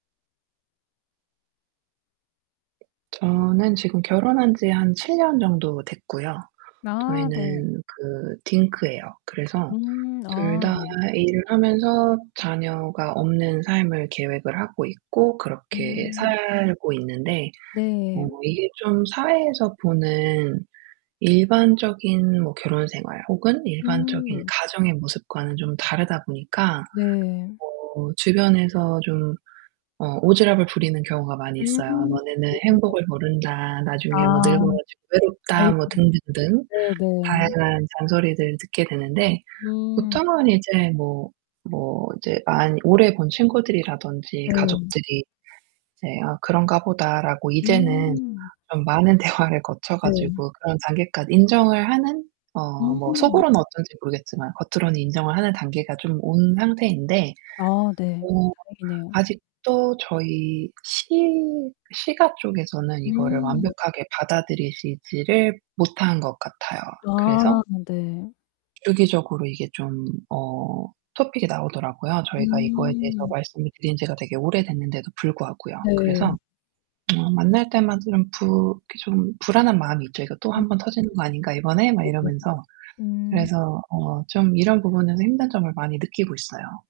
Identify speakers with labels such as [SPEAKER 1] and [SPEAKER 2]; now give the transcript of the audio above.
[SPEAKER 1] 저는 지금 결혼한 지 한 7 년 정도 됐고요.
[SPEAKER 2] 아, 네.
[SPEAKER 1] 저희는 그 딩크예요. 그래서
[SPEAKER 2] 음
[SPEAKER 1] 둘
[SPEAKER 2] 아
[SPEAKER 1] 다
[SPEAKER 2] 네.
[SPEAKER 1] 일을 하면서 자녀가 없는 삶을 계획을 하고 있고 그렇게
[SPEAKER 2] 음.
[SPEAKER 1] 살고 있는데
[SPEAKER 2] 네.
[SPEAKER 1] 어 이게 좀 사회에서 보는 일반적인 뭐 결혼 생활, 혹은 일반적인
[SPEAKER 2] 음.
[SPEAKER 1] 가정의 모습과는 좀 다르다 보니까
[SPEAKER 2] 네.
[SPEAKER 1] 어 주변에서 좀 어 오지랖을 부리는 경우가 많이 있어요.
[SPEAKER 2] 음.
[SPEAKER 1] "너네는
[SPEAKER 2] [unintelligible]
[SPEAKER 1] 행복을 모른다. 나중에 뭐
[SPEAKER 2] 아
[SPEAKER 1] 늙어 가지고 외롭다."
[SPEAKER 2] 아이고.
[SPEAKER 1] 뭐 등등등
[SPEAKER 2] 네네.
[SPEAKER 1] 다양한 잔소리들을 듣게 되는데
[SPEAKER 2] 음.
[SPEAKER 1] 보통은 이제 뭐 뭐 이제 많이 오래 본 친구들이라든지
[SPEAKER 2] 네.
[SPEAKER 1] 가족들이 이제 '아 그런가 보다.'라고 이제는
[SPEAKER 2] 음.
[SPEAKER 1] 좀 많은 대화를 거쳐
[SPEAKER 2] 네.
[SPEAKER 1] 가지고 그런 단계까지 인정을 하는 어 뭐
[SPEAKER 2] 음.
[SPEAKER 1] 속으로는 어떤지 모르겠지만 겉으로는 인정을 하는 단계가 좀 온 상태인데
[SPEAKER 2] 아, 네.
[SPEAKER 1] 어
[SPEAKER 2] 다행이네요.
[SPEAKER 1] 아직도 저희 시 시가 쪽에서는 이거를
[SPEAKER 2] 음.
[SPEAKER 1] 완벽하게 받아들이시지를 못한 것 같아요. 그래서
[SPEAKER 2] 아, 네.
[SPEAKER 1] 주기적으로 이게 좀 어 토픽이 나오더라고요. 저희가 이거에 대해서
[SPEAKER 2] 음.
[SPEAKER 1] 말씀을 드린 지가 되게 오래됐는데도 불구하고요.
[SPEAKER 2] 네.
[SPEAKER 1] 그래서 어 만날 때마다 이런 부 이렇게 좀 불안한 마음이 있죠. 이거 또
[SPEAKER 2] 음
[SPEAKER 1] '한번 터지는 것 아닌가, 이번에?' 막
[SPEAKER 2] 네네.
[SPEAKER 1] 이러면서.
[SPEAKER 2] 음.
[SPEAKER 1] 그래서 어 좀 이런 부분에서 힘든 점을 많이 느끼고 있어요.